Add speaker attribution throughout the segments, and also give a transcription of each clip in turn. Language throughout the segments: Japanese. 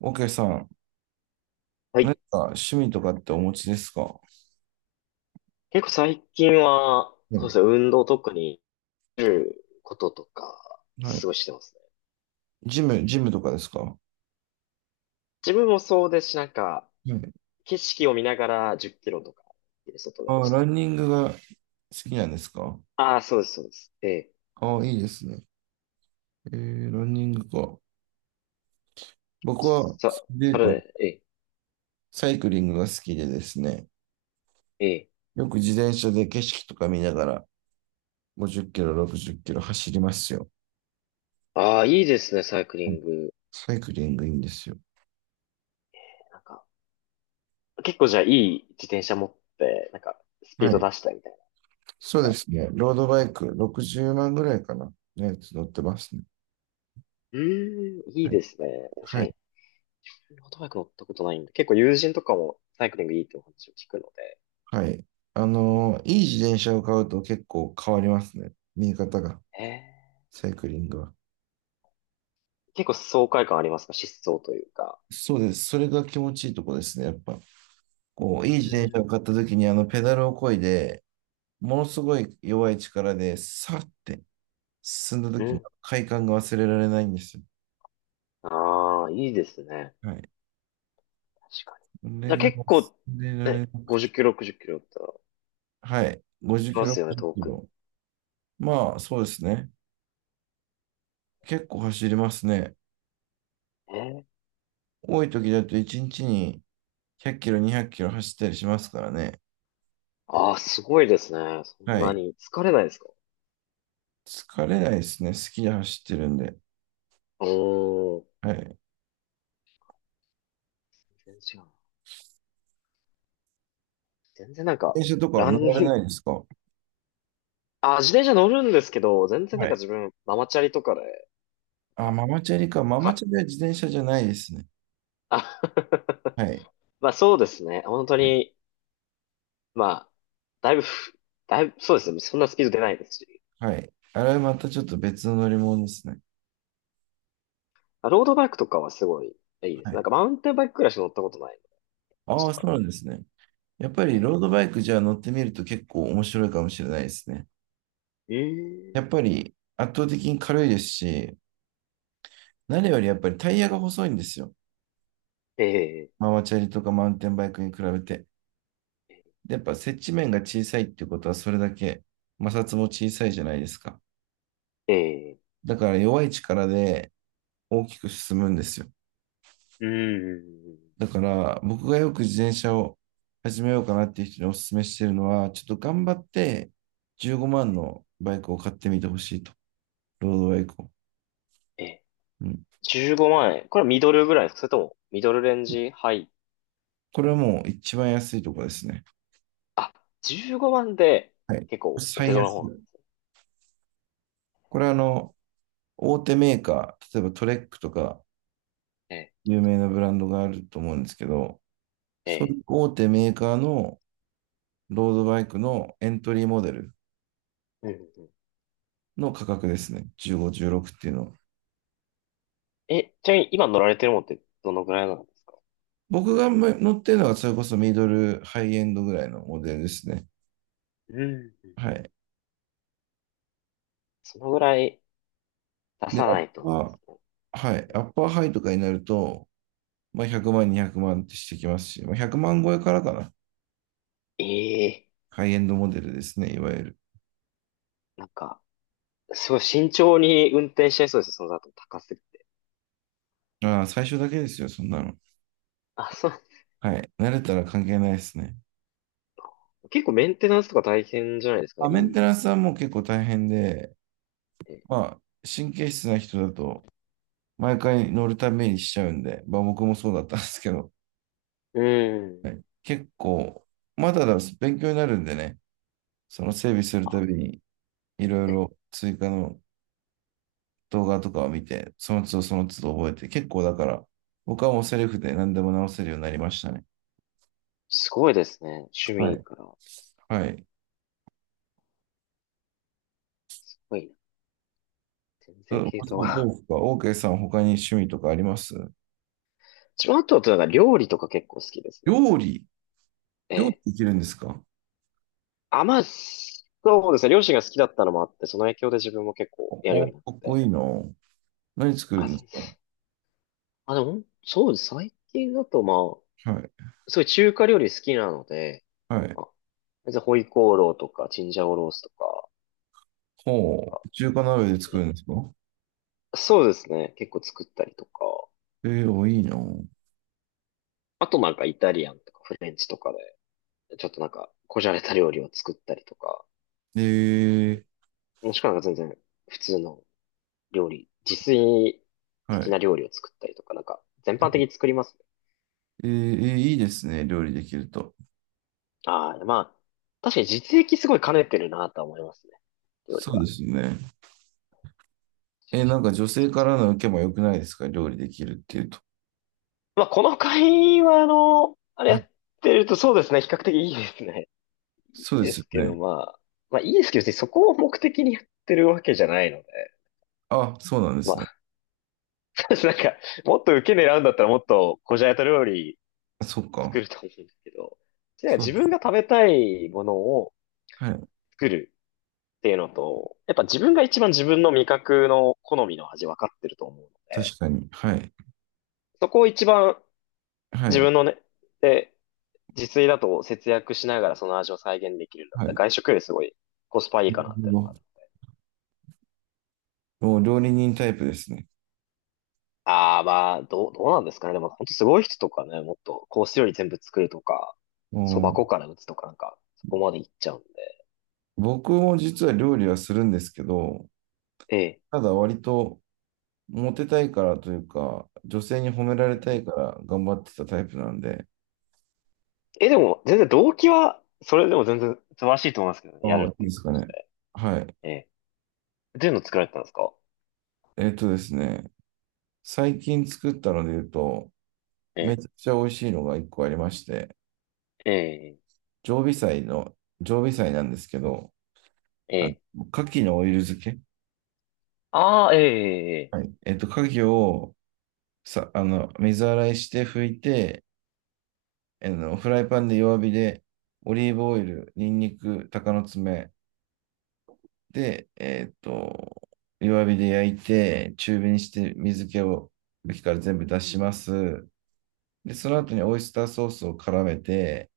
Speaker 1: OK さん、
Speaker 2: は
Speaker 1: 何
Speaker 2: い。
Speaker 1: か趣味とかってお持ちですか？は
Speaker 2: 結構最近は、そうで
Speaker 1: い。
Speaker 2: すね、運動とかに出ることとか、
Speaker 1: は
Speaker 2: す
Speaker 1: い。
Speaker 2: ごいしてますね。
Speaker 1: ジムとかですか？は
Speaker 2: 自分もそうですし、なんか、
Speaker 1: い。
Speaker 2: 景色を見ながら10キロとか、外で
Speaker 1: あ、
Speaker 2: 走っ
Speaker 1: ラ
Speaker 2: たり。
Speaker 1: ンニングが好きなんですか？
Speaker 2: ああ、そうです、そうです。ええ。
Speaker 1: あ、いいですね。ランニングか。僕は、そ
Speaker 2: さ、
Speaker 1: れ
Speaker 2: そ
Speaker 1: で
Speaker 2: れ
Speaker 1: 言うと、
Speaker 2: ね、ええ、
Speaker 1: サイクリングが好きでですね、
Speaker 2: ええ。
Speaker 1: よく自転車で景色とか見ながら、50キロ、60キロ走りますよ。
Speaker 2: ああ、いいですね、サイクリ
Speaker 1: うん。
Speaker 2: ング。
Speaker 1: サイクリングいいんですよ。
Speaker 2: なんか、結構じゃあいい自転車持って、なんか、スピ
Speaker 1: は
Speaker 2: ード
Speaker 1: い。
Speaker 2: 出したりみたい
Speaker 1: そう
Speaker 2: な
Speaker 1: で
Speaker 2: のが。
Speaker 1: すね。ロードバイク、60万ぐらいかな。のやつ乗ってますね。
Speaker 2: うーん、い
Speaker 1: は
Speaker 2: いで
Speaker 1: い。
Speaker 2: すね。確か
Speaker 1: は
Speaker 2: に、
Speaker 1: い、
Speaker 2: オートバイク乗ったことないんで、結構友人とかもサイクリングいいってお話を聞くので。
Speaker 1: はい。いい自転車を買うと結構変わりますね。見え方が、
Speaker 2: ええ。
Speaker 1: サイクリングは。
Speaker 2: 結構爽快感ありますか？疾走というか。
Speaker 1: そうです。それが気持ちいいとこですね。やっぱ、こう、
Speaker 2: う
Speaker 1: いい自転車を
Speaker 2: ん。
Speaker 1: 買った時に、ペダルを漕いで、ものすごい弱い力で、さーって進んだ
Speaker 2: う
Speaker 1: 時の
Speaker 2: ん。
Speaker 1: 快感が忘れられないんですよ。
Speaker 2: ああ、いいですね。
Speaker 1: はい。
Speaker 2: 確かに。
Speaker 1: こ
Speaker 2: じ
Speaker 1: れ
Speaker 2: ゃあ
Speaker 1: が
Speaker 2: 結
Speaker 1: 忘
Speaker 2: 構、
Speaker 1: れら
Speaker 2: ね、
Speaker 1: れなく
Speaker 2: 50
Speaker 1: て。
Speaker 2: キロ、60キロだったら、
Speaker 1: はい。50
Speaker 2: 行
Speaker 1: キ
Speaker 2: きま
Speaker 1: ロ、
Speaker 2: すよね、
Speaker 1: 50キ
Speaker 2: 遠くに。
Speaker 1: ロ。まあ、そうですね。結構走りますね。
Speaker 2: え
Speaker 1: 多い時だと1日に100キロ、200キロ走ったりしますからね。
Speaker 2: ああー、すごいですね。そん
Speaker 1: は
Speaker 2: な
Speaker 1: い。
Speaker 2: に疲れないですか？
Speaker 1: 疲れないですね。好きで走ってるんで。
Speaker 2: おー、
Speaker 1: はい。
Speaker 2: 全然違うな。全然なんか、
Speaker 1: 電車とかは
Speaker 2: ラン
Speaker 1: 乗ら
Speaker 2: ニ
Speaker 1: れ
Speaker 2: ン
Speaker 1: ない
Speaker 2: グ、
Speaker 1: ですか？
Speaker 2: あ、自転車乗るんですけど、全然
Speaker 1: は
Speaker 2: なんか
Speaker 1: い。
Speaker 2: 自分、ママチャリとかで、なん
Speaker 1: あ、
Speaker 2: か、
Speaker 1: ママチャリか。ママチ
Speaker 2: か、
Speaker 1: ャリは自転車じゃないですね。
Speaker 2: あ
Speaker 1: はい。
Speaker 2: まあそうですね。本当
Speaker 1: はい。
Speaker 2: に、まあ、だいぶふ、だいぶ、そうですね。そんなスピード出ないですし。
Speaker 1: はい。あれはまたちょっと別の乗り物ですね。
Speaker 2: ロードバイクとかはすごいいいで
Speaker 1: は
Speaker 2: す。なん
Speaker 1: い。
Speaker 2: かマウンテンバイクくらいしか乗ったことないの。ち
Speaker 1: あ
Speaker 2: と
Speaker 1: あ、
Speaker 2: か
Speaker 1: そ
Speaker 2: の
Speaker 1: うなんですね。やっぱり
Speaker 2: ね。
Speaker 1: ロードバイクじゃあ乗ってみると結構面白いかもしれないですね。
Speaker 2: え
Speaker 1: やっ
Speaker 2: え
Speaker 1: ぱり圧倒的に軽いですし、何よりやっぱりタイヤが細いんですよ。
Speaker 2: ええ
Speaker 1: ママチャリとかマウンテンバイクに比べて。でやっぱ接地面が小さいっていうことはそれだけ摩擦も小さいじゃないですか。
Speaker 2: ええ
Speaker 1: だから弱い力で大きく進むんですよ。
Speaker 2: うーん。
Speaker 1: だから僕がよく自転車を始めようかなっていう人にお勧めしてるのは、ちょっと頑張って15万のバイクを買ってみてほしいと。ロードバイクを。
Speaker 2: ええ、
Speaker 1: うん。
Speaker 2: 15万円。これはミドルぐらいですか？それともミドルレンジハイ？
Speaker 1: これはもう一番安いとこですね。
Speaker 2: あ、15万で
Speaker 1: はい。
Speaker 2: 結構お手
Speaker 1: 最安。
Speaker 2: 頃な方なんです
Speaker 1: これは大手メーカー、例えばトレックとか
Speaker 2: ね。
Speaker 1: 有名なブランドがあると思うんですけど、
Speaker 2: え
Speaker 1: そうい
Speaker 2: え。
Speaker 1: う大手メーカーのロードバイクのエントリーモデル
Speaker 2: うん。
Speaker 1: の価格ですね。15、16っていうのは。
Speaker 2: ちなみに今乗られてるものってどのぐらいなんですか？
Speaker 1: 僕が乗ってるのがそれこそミドル、ハイエンドぐらいのモデルですね。
Speaker 2: うん。
Speaker 1: はい。
Speaker 2: そのぐらい出
Speaker 1: で、
Speaker 2: さ
Speaker 1: ア
Speaker 2: な
Speaker 1: ッ
Speaker 2: いとなんで
Speaker 1: パ
Speaker 2: す
Speaker 1: ー、
Speaker 2: ね。
Speaker 1: はい。アッパーハイとかになると、まあ、100万、200万ってしてきますし、まあ、100万超えからかな。
Speaker 2: ええ。
Speaker 1: ハイエンドモデルですね、いわゆる。
Speaker 2: なんか、すごい慎重に運転しちゃいそうです、その後高すぎて。
Speaker 1: ああ、最初だけですよ、そんなの。
Speaker 2: あ、そう。
Speaker 1: はい。慣れたら関係ないですね。
Speaker 2: 結構メンテナンスとか大変じゃないですか、
Speaker 1: まあ、
Speaker 2: い
Speaker 1: メン
Speaker 2: いっ
Speaker 1: テナンスはもう結構大変で、
Speaker 2: て。
Speaker 1: まあ、神経質な人だと、毎回乗るためにしちゃうんで、まあ僕もそうだったんですけど、
Speaker 2: う
Speaker 1: は
Speaker 2: ん。
Speaker 1: い、結構、まだだ、勉強になるんでね、その整備するた
Speaker 2: あ、
Speaker 1: びに、いろい
Speaker 2: え、
Speaker 1: ろ追加の動画とかを見て、その都度その都度覚えて、結構だから、僕はもうセルフで何でも直せるようになりましたね。
Speaker 2: すごいですね。趣
Speaker 1: は
Speaker 2: 味
Speaker 1: い。
Speaker 2: から。
Speaker 1: はい。
Speaker 2: すごいな。全
Speaker 1: ど
Speaker 2: 然系統
Speaker 1: どう
Speaker 2: が。
Speaker 1: ですか OK さん、他に趣味とかあります？
Speaker 2: 自分あとはなんか料理とか結構好きです
Speaker 1: 料
Speaker 2: ね。
Speaker 1: 理。
Speaker 2: え
Speaker 1: 料理
Speaker 2: え。
Speaker 1: できるんですか？
Speaker 2: あ、まあ、そうですね。両親が好きだったのもあって、その影響で自分も結構
Speaker 1: お、
Speaker 2: やるよう
Speaker 1: お
Speaker 2: になっ
Speaker 1: かっこ
Speaker 2: て。
Speaker 1: いいな。何作る
Speaker 2: あ、
Speaker 1: んで
Speaker 2: 全
Speaker 1: す
Speaker 2: 然
Speaker 1: か？
Speaker 2: あ、でも、そうです。最近だとまあ、
Speaker 1: はい。
Speaker 2: すごい中華料理好きなので、
Speaker 1: はい。
Speaker 2: まあ、じゃあホイコーローとか、チンジャオロースとか、
Speaker 1: ほ
Speaker 2: な
Speaker 1: う。中華鍋で作
Speaker 2: ん
Speaker 1: るんですか？
Speaker 2: かそうですね。結構作ったりとか。
Speaker 1: あ、いいな。
Speaker 2: あとなんかイタリアンとかフレンチとかで、ちょっとなんか、こじゃれた料理を作ったりとか、
Speaker 1: えー、
Speaker 2: もしくはなんか全然普通の料理、自炊
Speaker 1: は
Speaker 2: 的
Speaker 1: い。
Speaker 2: な料理を作ったりとか、なんか、全般的に作りますね。
Speaker 1: えー、いいですね、料理できると。
Speaker 2: ああ、まあ、確かに実益すごい兼ねてるなとは思いますね。料理
Speaker 1: そうで
Speaker 2: は。
Speaker 1: すね。なんか女性からの受けも良くないですか、料理できるっていうと？
Speaker 2: まあ、この会話の、あれ
Speaker 1: は
Speaker 2: や
Speaker 1: い。
Speaker 2: ってるとそうですね、比較的いいですね。いい
Speaker 1: そうで
Speaker 2: で
Speaker 1: すよ
Speaker 2: すけど、
Speaker 1: ね。
Speaker 2: まあいいですけど、別にそこを目的にやってるわけじゃないので、
Speaker 1: あ、そうなんで
Speaker 2: ま
Speaker 1: すね。
Speaker 2: 私なんか、もっと受け狙うんだったらもっとこじゃれた料理
Speaker 1: あそっ
Speaker 2: 作
Speaker 1: か。
Speaker 2: ると思うんですけど、なんか
Speaker 1: そう
Speaker 2: 自
Speaker 1: です。
Speaker 2: 分が食べたいものを
Speaker 1: はい。
Speaker 2: 作るっていうのと、やっぱ自分が一番自分の味覚の好みの味分かってると思うので、
Speaker 1: 確かに。はい。
Speaker 2: そこを一番
Speaker 1: は
Speaker 2: 自
Speaker 1: い。
Speaker 2: 分のね、で、自炊だと節約しながらその味を再現できるんだっ
Speaker 1: はい。な
Speaker 2: たら
Speaker 1: る
Speaker 2: 外食よりすごいコスパいいかなっ
Speaker 1: ほ
Speaker 2: ていうのも
Speaker 1: ど。
Speaker 2: ある。
Speaker 1: もう料理人タイプですね。
Speaker 2: ああ、まあ、どうなんですかね。でも本当すごい人とかね、もっとコース料理全部作るとか、
Speaker 1: う
Speaker 2: そば
Speaker 1: ん。
Speaker 2: 粉から打つとかなんか、そこまでいっちゃうんで。
Speaker 1: 僕も実は料理はするんですけど、
Speaker 2: ええ。
Speaker 1: ただ割とモテたいからというか、女性に褒められ
Speaker 2: うん
Speaker 1: た
Speaker 2: う
Speaker 1: いか
Speaker 2: ん。
Speaker 1: ら頑張ってたタイプなんで、
Speaker 2: でも、全然動機は、それでも全然素晴らしいと思いますけどね。や
Speaker 1: あ
Speaker 2: る
Speaker 1: あ、
Speaker 2: っ
Speaker 1: いい
Speaker 2: てい
Speaker 1: で
Speaker 2: う
Speaker 1: すか
Speaker 2: ことし
Speaker 1: ね。
Speaker 2: て
Speaker 1: はい。
Speaker 2: ええ。どういうの作られてたんですか？
Speaker 1: えっとですね、最近作ったので言うと、
Speaker 2: え
Speaker 1: め
Speaker 2: え。
Speaker 1: ちゃくちゃ美味しいのが一個ありまして、
Speaker 2: ええ。
Speaker 1: 常備菜の、常備菜なんですけど、
Speaker 2: え
Speaker 1: あの、
Speaker 2: え。
Speaker 1: 牡蠣のオイル漬け。
Speaker 2: ああ、ええ、ええ。え
Speaker 1: は
Speaker 2: え。
Speaker 1: い。牡蠣をさ、あの、水洗いして拭いて、フライパンで弱火で、オリーブオイル、ニンニク、鷹の爪で、弱火で焼いて、中火にして水気を、茎から全部出します。で、その
Speaker 2: うん。
Speaker 1: 後にオイスターソースを絡めて、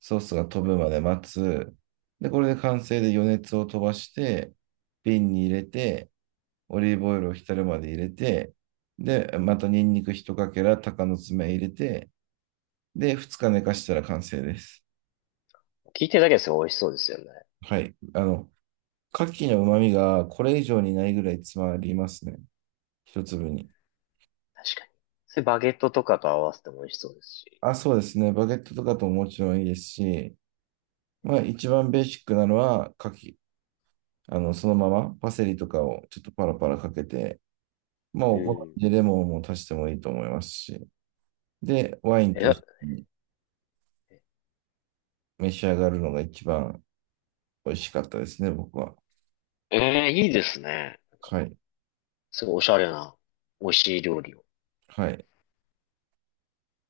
Speaker 1: ソースが飛ぶまで待つ。で、これで完成で余熱を飛ばして、瓶に入れて、オリーブオイルを浸るまで入れて、で、またニンニク一かけら、鷹の爪入れて、で、二日寝かしたら完成です。
Speaker 2: 聞いてるだけですよ。美味しそうですよね。
Speaker 1: はい。牡蠣の旨味がこれ以上にないぐらい詰まりますね。一粒に。
Speaker 2: 確かに。それバゲットとかと合わせても美味しそうですし。
Speaker 1: あ、そうですね。バゲットとかとももちろんいいですし、まあ一番ベーシックなのは牡蠣、そのままパセリとかをちょっとパラパラかけて、まあ、
Speaker 2: う
Speaker 1: お好
Speaker 2: ん。
Speaker 1: みでレモンも足してもいいと思いますし、で、ワインと
Speaker 2: え、
Speaker 1: 一緒に召し上がるのが一番美味しかったですね、僕は。
Speaker 2: ええ、いいですね。なんか、
Speaker 1: はい。
Speaker 2: すごいおしゃれな、美味しい料理を。
Speaker 1: はい。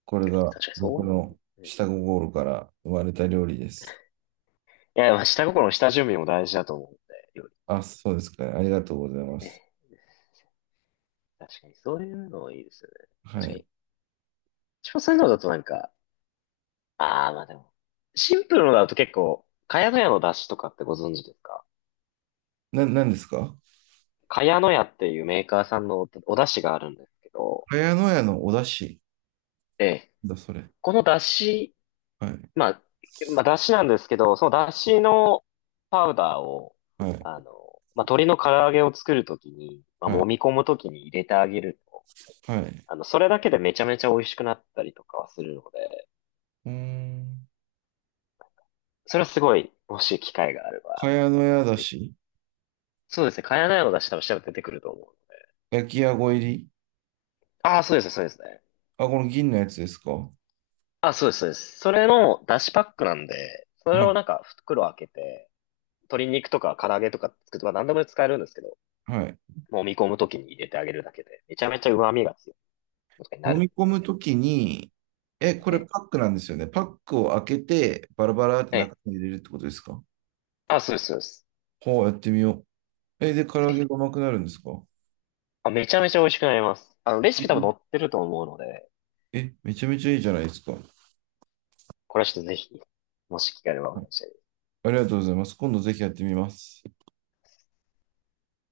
Speaker 1: これ
Speaker 2: 確
Speaker 1: が
Speaker 2: かにそ
Speaker 1: 僕
Speaker 2: うい
Speaker 1: の
Speaker 2: う。ね。
Speaker 1: 下心から生まれた料理です。
Speaker 2: いや、まあ、下心、下準備も大事だと思うんで、料理
Speaker 1: あ、そうですかね。ありがとうございま
Speaker 2: ってね。
Speaker 1: す。
Speaker 2: 確かにそういうのいいですよね。
Speaker 1: は
Speaker 2: 確か
Speaker 1: い。
Speaker 2: に。一応そういうのだとなんか、ああ、まあでも、シンプルのだと結構、ヤノヤの出汁とかってご存知ですか？
Speaker 1: 何ですか？
Speaker 2: ヤノヤっていうメーカーさんのお出汁があるんですけど、
Speaker 1: 茅野屋のお出汁、
Speaker 2: ええ、
Speaker 1: だ、それ。
Speaker 2: この出汁、
Speaker 1: はい。
Speaker 2: まあ、まあ、出汁なんですけど、その出汁のパウダーを、
Speaker 1: はい。
Speaker 2: あの、まあ、鶏の唐揚げを作るときに、まあ、
Speaker 1: は
Speaker 2: 揉
Speaker 1: い。
Speaker 2: み込むときに入れてあげると、
Speaker 1: はい。
Speaker 2: それだけでめちゃめちゃ美味しくなったりとかはするので、
Speaker 1: うーん。
Speaker 2: それはすごい、もし機会があれば、
Speaker 1: 茅野屋だ
Speaker 2: ぜひ。
Speaker 1: し、
Speaker 2: そうですね、茅乃舎の出汁多分調べて出てくると思う。
Speaker 1: 焼きあご入り。
Speaker 2: ああ、そうですね、そうですね。
Speaker 1: あ、この銀のやつですか？は
Speaker 2: あ、そうです、そうです。それの出汁パックなんで、それ
Speaker 1: い。
Speaker 2: をなんか袋開けて、鶏肉とか唐揚げとか作るとか何でも使えるんですけど、
Speaker 1: はい。
Speaker 2: もみ込むときに入れてあげるだけで、めちゃめちゃ旨味が強いとかにな
Speaker 1: 揉
Speaker 2: る
Speaker 1: み
Speaker 2: ん
Speaker 1: 込む
Speaker 2: で。
Speaker 1: ときに、え、こ
Speaker 2: え
Speaker 1: れパ
Speaker 2: え、
Speaker 1: ックなんですよね？パックを開けて、バラバラって
Speaker 2: ええ。
Speaker 1: 中に入れるってことですか？
Speaker 2: あ、そうです、そうです。
Speaker 1: ほう、やってみよう。え、で、唐揚
Speaker 2: ぜ
Speaker 1: げ
Speaker 2: ひ。
Speaker 1: が甘くなるんですか？
Speaker 2: あ、めちゃめちゃ美味しくなります。レシピ多分載ってると思うので、
Speaker 1: えめちゃめちゃいいじゃないですか。は
Speaker 2: これはちょっとぜひ、もし機会があればお願いします。
Speaker 1: い。ありがとうございます。今度ぜひやってみます。